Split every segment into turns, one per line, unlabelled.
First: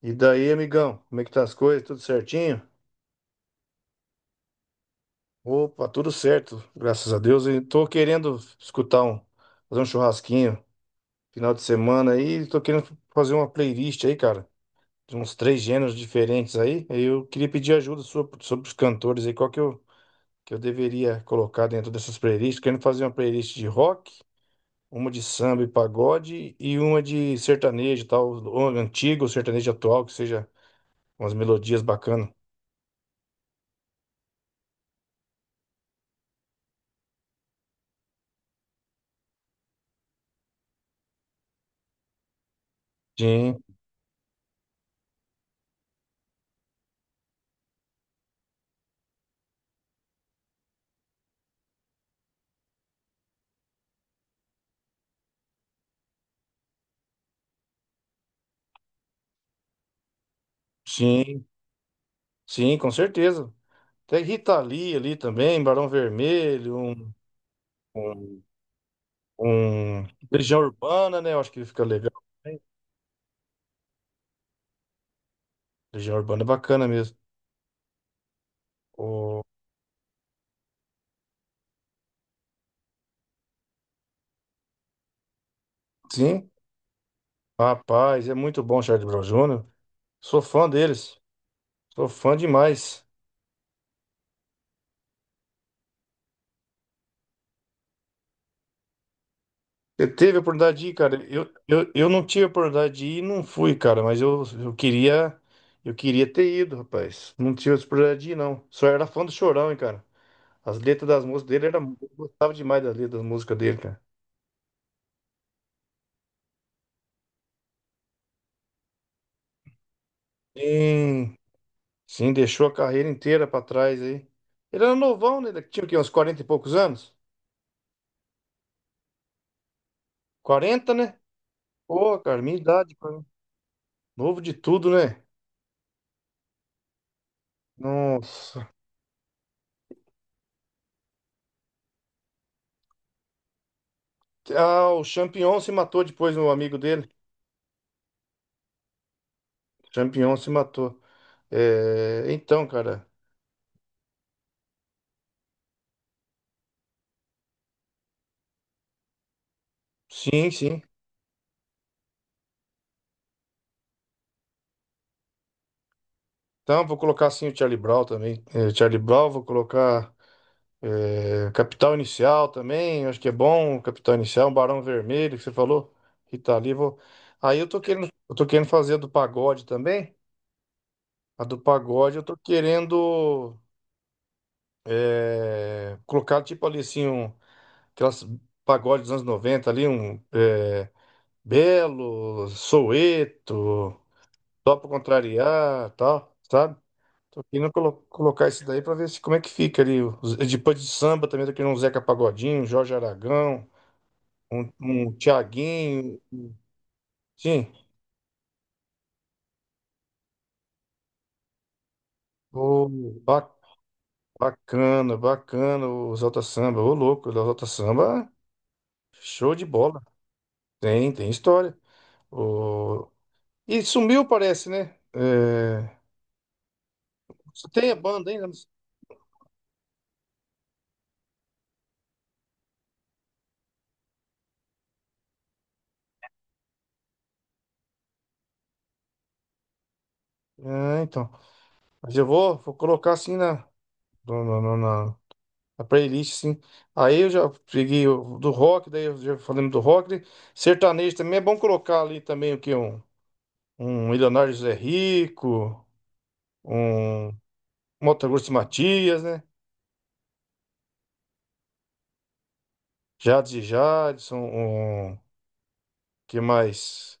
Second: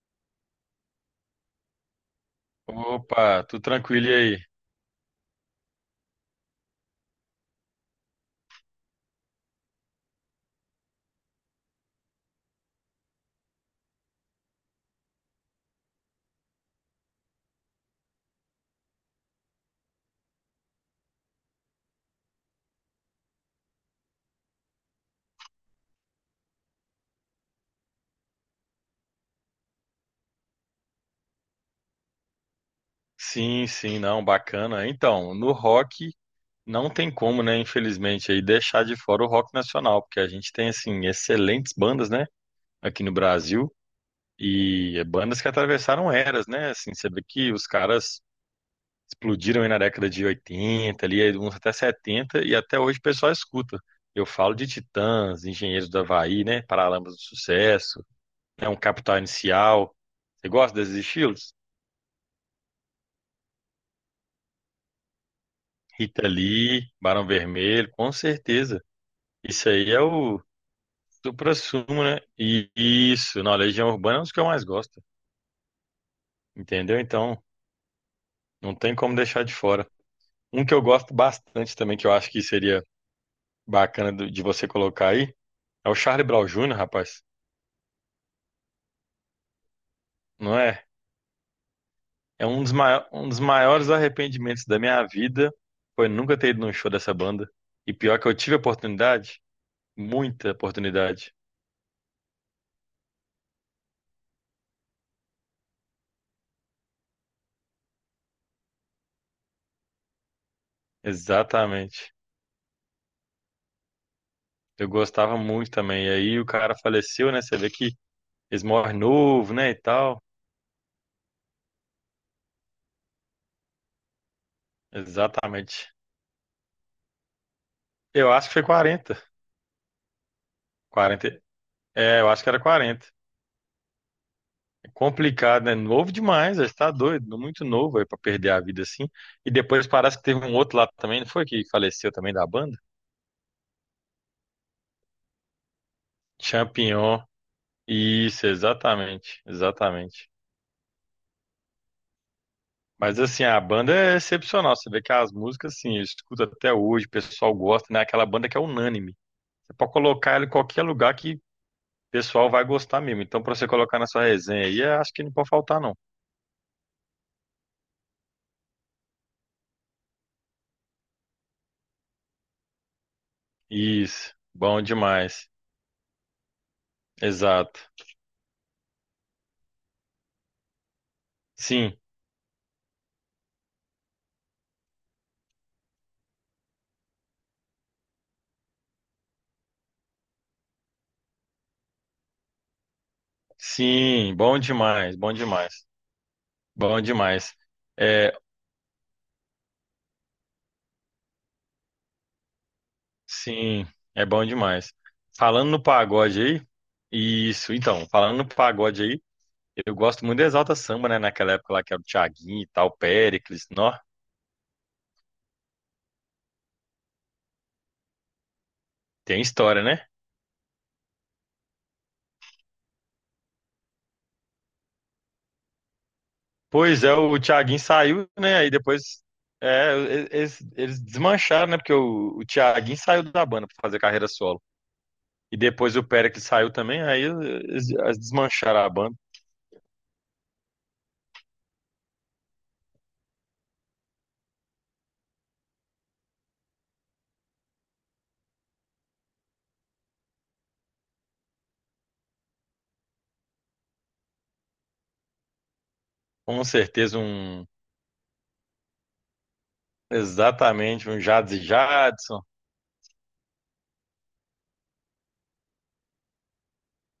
E daí, amigão, como é que tá as coisas? Tudo certinho?
Opa, tudo tranquilo e aí?
Opa, tudo certo, graças a Deus. E tô querendo fazer um churrasquinho final de semana aí. Tô querendo fazer uma playlist aí, cara, de uns três gêneros diferentes aí. Aí eu queria pedir ajuda sua sobre os cantores aí, que eu deveria colocar dentro dessas playlists. Querendo fazer uma playlist de rock, uma de samba e pagode e uma de sertanejo e tal, ou antigo, ou sertanejo atual, que seja umas melodias bacanas.
Sim, não, bacana. Então, no rock não tem como, né, infelizmente, aí deixar de fora o rock nacional, porque a gente tem assim excelentes bandas, né, aqui no
Sim,
Brasil e é bandas que atravessaram eras, né? Assim, você vê que os caras explodiram aí na década de 80 ali aí uns até 70 e até hoje o pessoal escuta. Eu falo de Titãs, Engenheiros do Havaí, né, Paralamas do Sucesso, é um Capital Inicial. Você gosta desses
sim.
estilos?
Sim, com certeza. Tem Rita Lee ali também, Barão
Rita
Vermelho,
Lee, Barão Vermelho, com
um,
certeza. Isso aí é
um-
o
Legião Urbana, né? Eu acho que fica
suprassumo,
legal.
né?
Também.
E isso, na Legião Urbana é um dos que eu mais gosto,
Legião Urbana é bacana
entendeu?
mesmo.
Então, não tem como
O...
deixar de fora. Um que eu gosto bastante também, que eu acho que seria bacana de você colocar aí, é o Charlie Brown
Sim,
Jr., rapaz.
rapaz, é muito bom o Charlie Brown Jr. Sou
Não
fã
é?
deles, sou fã
É um dos,
demais.
um dos maiores arrependimentos da minha vida foi nunca ter ido num show dessa banda. E pior que eu tive oportunidade,
Você teve a
muita
oportunidade de ir, cara?
oportunidade.
Eu não tive a oportunidade de ir e não fui, cara, mas eu queria ter ido, rapaz. Não tive a oportunidade de ir, não. Só era fã do Chorão, hein, cara? As letras das músicas dele eu
Exatamente.
gostava demais das letras das músicas dele, cara.
Eu gostava muito também. E aí o cara faleceu, né? Você vê que eles morrem novo, né? E tal.
Sim, sim, deixou a carreira inteira pra trás aí. Ele era novão, né? Ele tinha o
Exatamente.
quê? Uns quarenta e poucos anos?
Eu acho que foi 40
Quarenta, né?
quarenta.
Pô,
É, eu
cara,
acho que
minha
era
idade,
quarenta.
cara. Novo de
É
tudo, né?
complicado, né? Novo demais, ele tá doido, muito novo aí pra perder a
Nossa.
vida assim. E depois parece que teve um outro lá também, não foi que faleceu também da banda?
Ah, o Champion se matou depois, o amigo dele.
Champignon. Isso, exatamente, exatamente.
Champion se matou. É, então, cara.
Mas assim, a banda é excepcional. Você vê que as músicas, assim, eu escuto até hoje, o pessoal gosta, né? Aquela banda que é unânime. Você pode colocar ela em
Sim, sim.
qualquer lugar que o pessoal vai gostar mesmo. Então, para você colocar na sua resenha aí, eu acho que não pode faltar, não.
Então, vou colocar sim o Charlie Brown também. É, Charlie Brown, vou colocar. É, Capital Inicial também, acho que é bom. Capital
Isso,
Inicial, um
bom
Barão Vermelho, que
demais.
você falou. Rita Lee, vou... Aí eu tô
Exato.
querendo, eu tô querendo fazer a do pagode também. A do
Sim,
pagode eu tô querendo colocar tipo ali assim, aquelas pagodes dos anos 90 ali, Belo, Soweto,
sim, bom
Só pra
demais, bom demais,
Contrariar, tal, sabe?
bom
Tô
demais.
querendo
É,
colocar isso daí pra ver se, como é que fica ali. Depois de samba também, tô querendo um Zeca Pagodinho, um Jorge Aragão.
sim, é bom
Um,
demais.
um
Falando no
Thiaguinho.
pagode aí,
Sim.
isso, então, falando no pagode aí, eu gosto muito do Exalta Samba, né? Naquela época lá que era o Thiaguinho e
Ô,
tal,
ba-
Péricles, nó,
bacana, bacana o Exalta Samba. Ô, louco, o Exalta Samba,
tem
show de
história,
bola.
né?
Tem história. Ô, e sumiu, parece, né? É...
Pois é, o
Você
Thiaguinho
tem a
saiu,
banda ainda?
né? Aí depois é, eles desmancharam, né? Porque o Thiaguinho saiu da banda para fazer carreira solo. E depois o Péricles saiu também, aí eles desmancharam a banda.
Ah, então. Mas eu vou colocar assim na, no- no- no- na, na playlist, sim. Aí eu já peguei o do rock, daí eu já falando do rock, né? Sertanejo também é bom colocar ali também o que? Um Milionário José Rico,
Com certeza
um.
um
Motagurso Matias, né?
exatamente um Jads e Jadson.
Jades e Jadson, que mais?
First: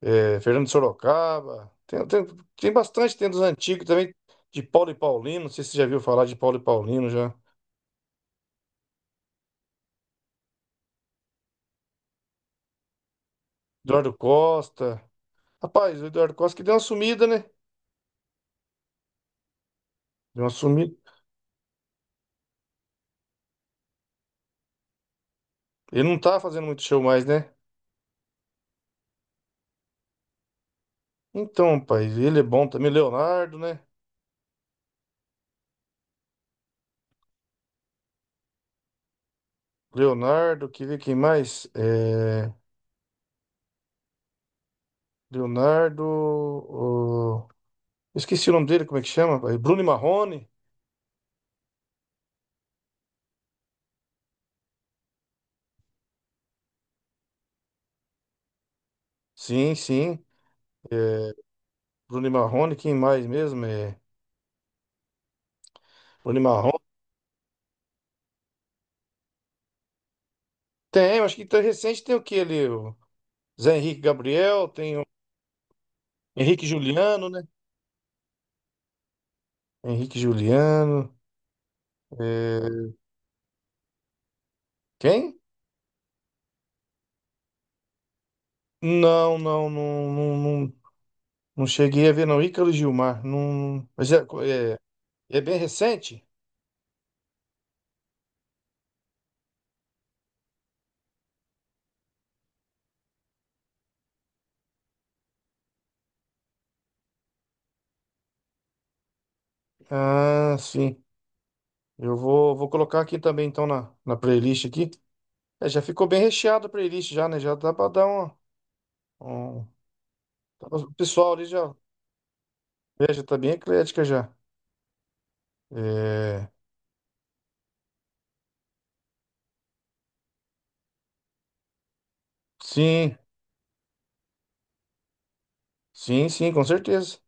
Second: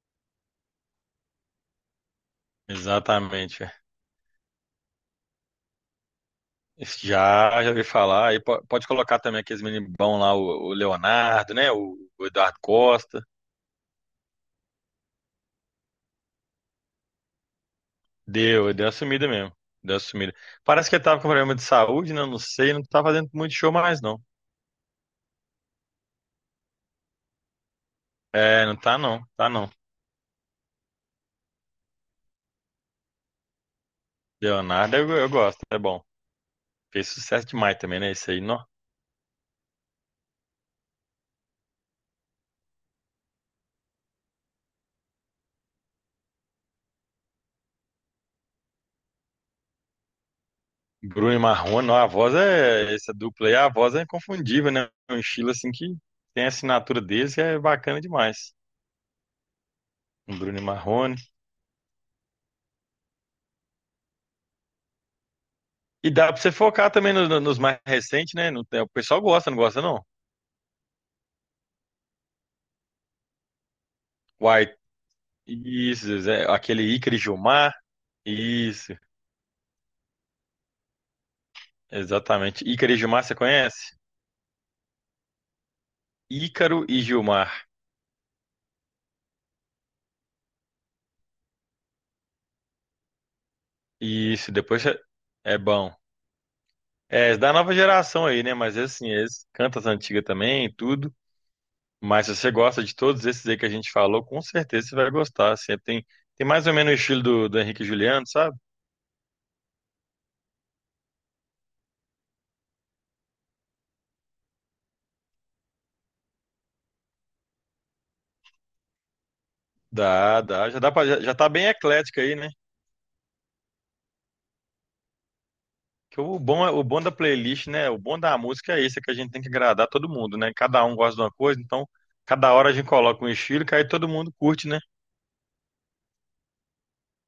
É, Fernando de Sorocaba. Tem bastante, tem dos
Exatamente. É.
antigos também, de Paulo e Paulino. Não sei se você já viu falar de Paulo e Paulino já.
Já, já ouvi falar. Aí pode colocar também aqueles meninos bons lá, o Leonardo, né? O Eduardo Costa.
Eduardo Costa. Rapaz, o Eduardo Costa que deu uma sumida, né?
Deu uma sumida mesmo. Deu uma sumida.
Deu uma
Parece
sumida.
que ele tava com problema de saúde, né? Eu não sei, não tá fazendo muito show mais, não.
Ele não tá fazendo muito show mais, né?
É, não tá não, tá não.
Então, rapaz, ele é bom também. Leonardo, né?
Leonardo eu gosto, é bom. Fez sucesso demais também, né? Esse aí, nó.
Leonardo, que vê quem mais? É, Leonardo. Esqueci o nome dele, como é que chama, rapaz? Bruno e Marrone.
Bruno e Marrone, nó, a voz é. Essa dupla aí, a voz é inconfundível, né? Um estilo assim que tem a assinatura deles que é bacana demais.
Sim, sim.
Bruno e
É,
Marrone.
Bruno e Marrone, quem mais mesmo? É...
E dá pra
Bruno e
você
Marrone.
focar também nos mais recentes, né? É, o pessoal gosta, não gosta, não?
Tem, acho que tá recente tem o que ali? O Zé Henrique Gabriel,
White,
tem o
isso, Zé,
Henrique
aquele Ícaro e
Juliano, né?
Gilmar, isso.
Henrique Juliano.
Exatamente. Ícaro
é,
e Gilmar, você conhece?
Quem?
Ícaro e Gilmar.
Não, não, não, não, não, não cheguei a ver, não. Ícaro Gilmar. Não... Mas
Isso,
é, é bem
é bom.
recente?
É, da nova geração aí, né? Mas assim, eles cantam as antigas também, tudo. Mas se você gosta de todos esses aí que a gente falou, com certeza você vai gostar. Assim, tem, tem mais ou menos o estilo do, do Henrique e Juliano, sabe?
Ah, sim. Eu vou colocar aqui também, então, na playlist aqui. É, já ficou bem recheado a playlist já, né? Já dá pra dar uma... um...
Dá, dá. Já dá
O
pra, já,
pessoal
já
ali
tá bem
já.
eclética aí, né?
É, já tá bem eclética já.
Que o
É,
bom, o bom da playlist, né? O bom da música é isso, é que a gente tem que agradar todo mundo, né? Cada um gosta de uma coisa, então cada hora a gente
sim,
coloca um estilo que aí todo mundo curte, né?
sim, sim, com certeza.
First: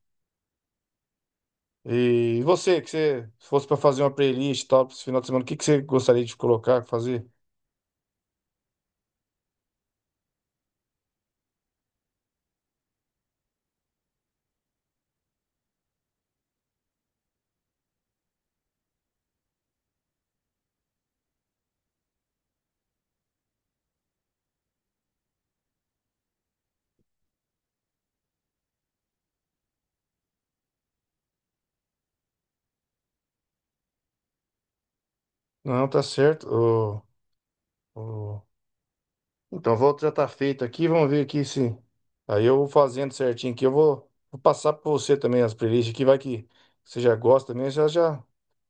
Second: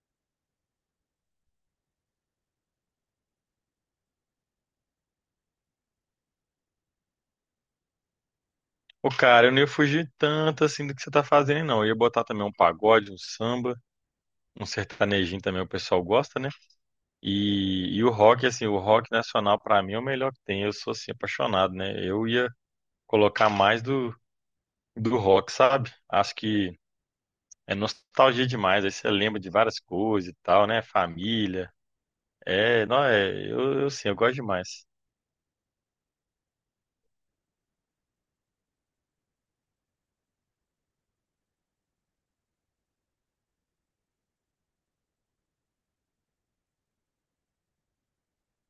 E você, que você se fosse para fazer uma playlist e tal, para esse final de semana, o que que você gostaria de colocar, fazer?
Ô, cara, eu não ia fugir tanto assim do que você tá fazendo, não. Eu ia botar também um pagode, um samba, um sertanejinho também, o pessoal gosta, né? E o rock, assim, o rock nacional pra mim é o melhor que tem. Eu sou, assim, apaixonado, né? Eu ia colocar mais do, do rock, sabe? Acho que é nostalgia demais. Aí você lembra de várias coisas e tal, né? Família. É, não, é, eu sim, eu gosto demais.
Não, tá certo. O- Então, a volta já tá feita aqui, vamos ver aqui se. Aí eu vou fazendo certinho aqui, eu vou passar para você também as playlists aqui, vai que você já gosta também,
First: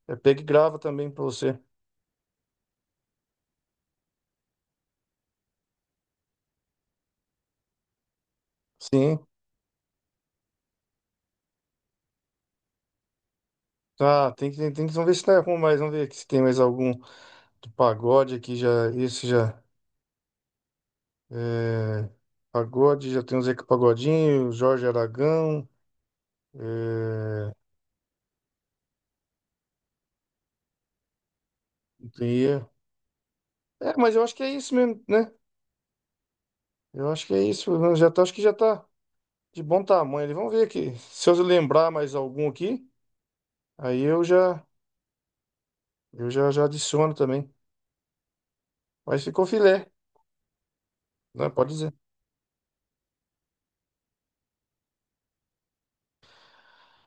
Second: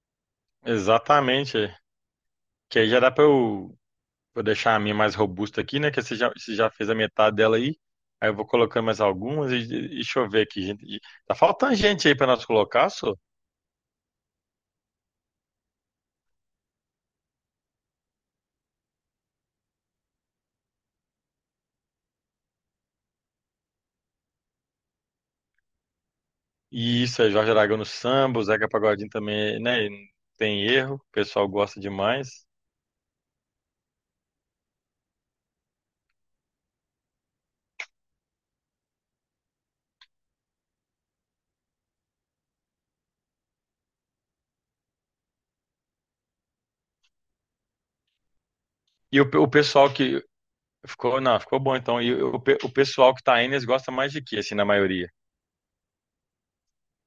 já pega e grava também para
Exatamente.
você.
É. Que aí já dá pra eu vou deixar a minha mais robusta aqui, né? Que você já fez a metade dela aí. Aí eu vou colocando mais
Sim.
algumas e deixa eu ver aqui, gente. Tá faltando gente aí pra nós colocar, só.
Ah, vamos ver se tá com mais, vamos ver aqui se tem mais algum do pagode aqui já, esse já. É, pagode, já tem o Zeca Pagodinho, Jorge Aragão.
E isso é Jorge
É,
Aragão no samba, o Zeca Pagodinho também, né? Não tem erro, o pessoal gosta demais.
tem- é, mas eu acho que é isso mesmo, né? Eu acho que é isso, né? Já tá, acho que já tá de bom tamanho ali. Vamos ver aqui. Se eu lembrar mais algum aqui, aí eu já adiciono também.
E
Mas
o, pe-
ficou
o
filé,
pessoal que ficou, não,
né?
ficou
Pode
bom
dizer.
então. E o pessoal que tá aí, eles gostam mais de que, assim, na maioria?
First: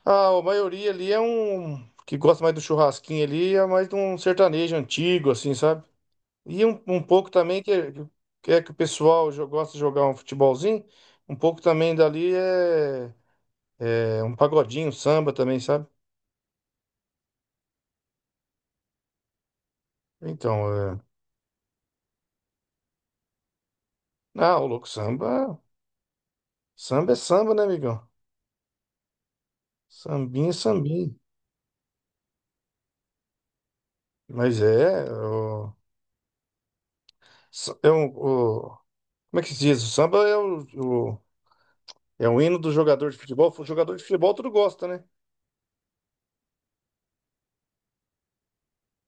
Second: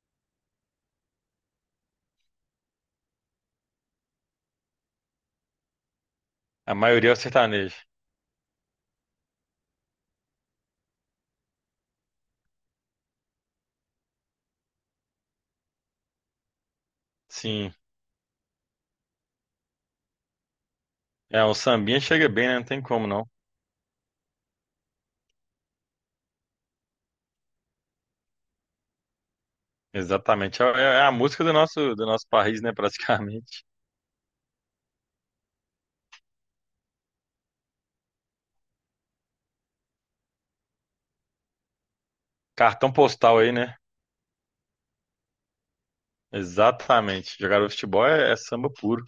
Ah, a maioria ali é um que gosta mais do churrasquinho ali, é mais de um sertanejo antigo, assim, sabe? E
A
um
maioria é o
pouco também que,
sertanejo.
que é que o pessoal gosta de jogar um futebolzinho, um pouco também dali é um pagodinho, um samba também, sabe?
Sim.
Então, é...
É, um sambinha chega bem, né? Não tem como não.
Ah, o louco, samba... Samba é samba, né, amigão? Sambinha é
Exatamente. É é a
sambinha.
música do nosso país, né? Praticamente.
Mas é... O, sa- é um, o- Como é que se diz? O samba é o- é o hino do
Cartão
jogador de
postal aí,
futebol. O
né?
jogador de futebol tudo gosta, né?
Exatamente. Jogar o futebol é samba puro.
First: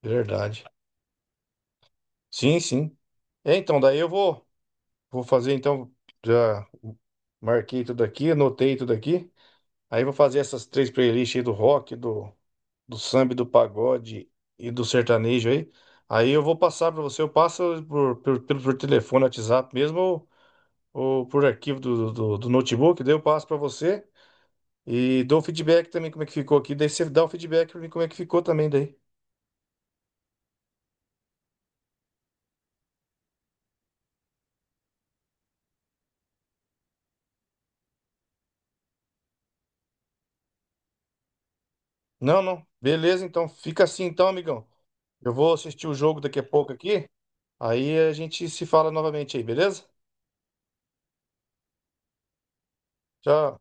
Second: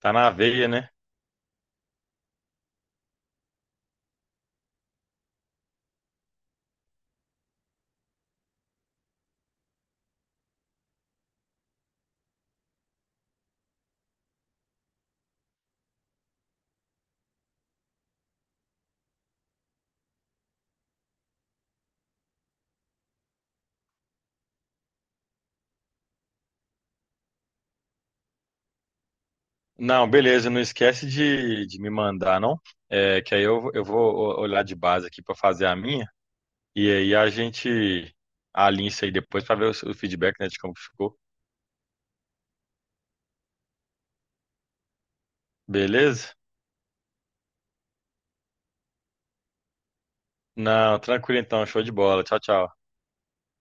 Tá na
Verdade.
veia, né?
Sim, sim. É, então, daí eu vou... Vou fazer então, já marquei tudo aqui, anotei tudo aqui. Aí vou fazer essas três playlists aí do rock, do samba, e do pagode e do sertanejo aí. Aí eu vou passar para você, eu passo por telefone, WhatsApp mesmo, ou por arquivo do notebook, daí eu passo para você e dou feedback também como é que ficou aqui, daí você dá o feedback para mim como é que ficou também daí.
Não, beleza. Não esquece de me mandar, não? É, que aí eu vou olhar de base aqui pra fazer a minha. E aí a gente alinha isso aí depois pra ver o feedback, né, de como ficou.
Não, não. Beleza, então fica assim então, amigão. Eu vou assistir o jogo
Beleza?
daqui a pouco aqui. Aí a gente se fala novamente aí, beleza?
Não, tranquilo então. Show de bola. Tchau, tchau.
Tchau.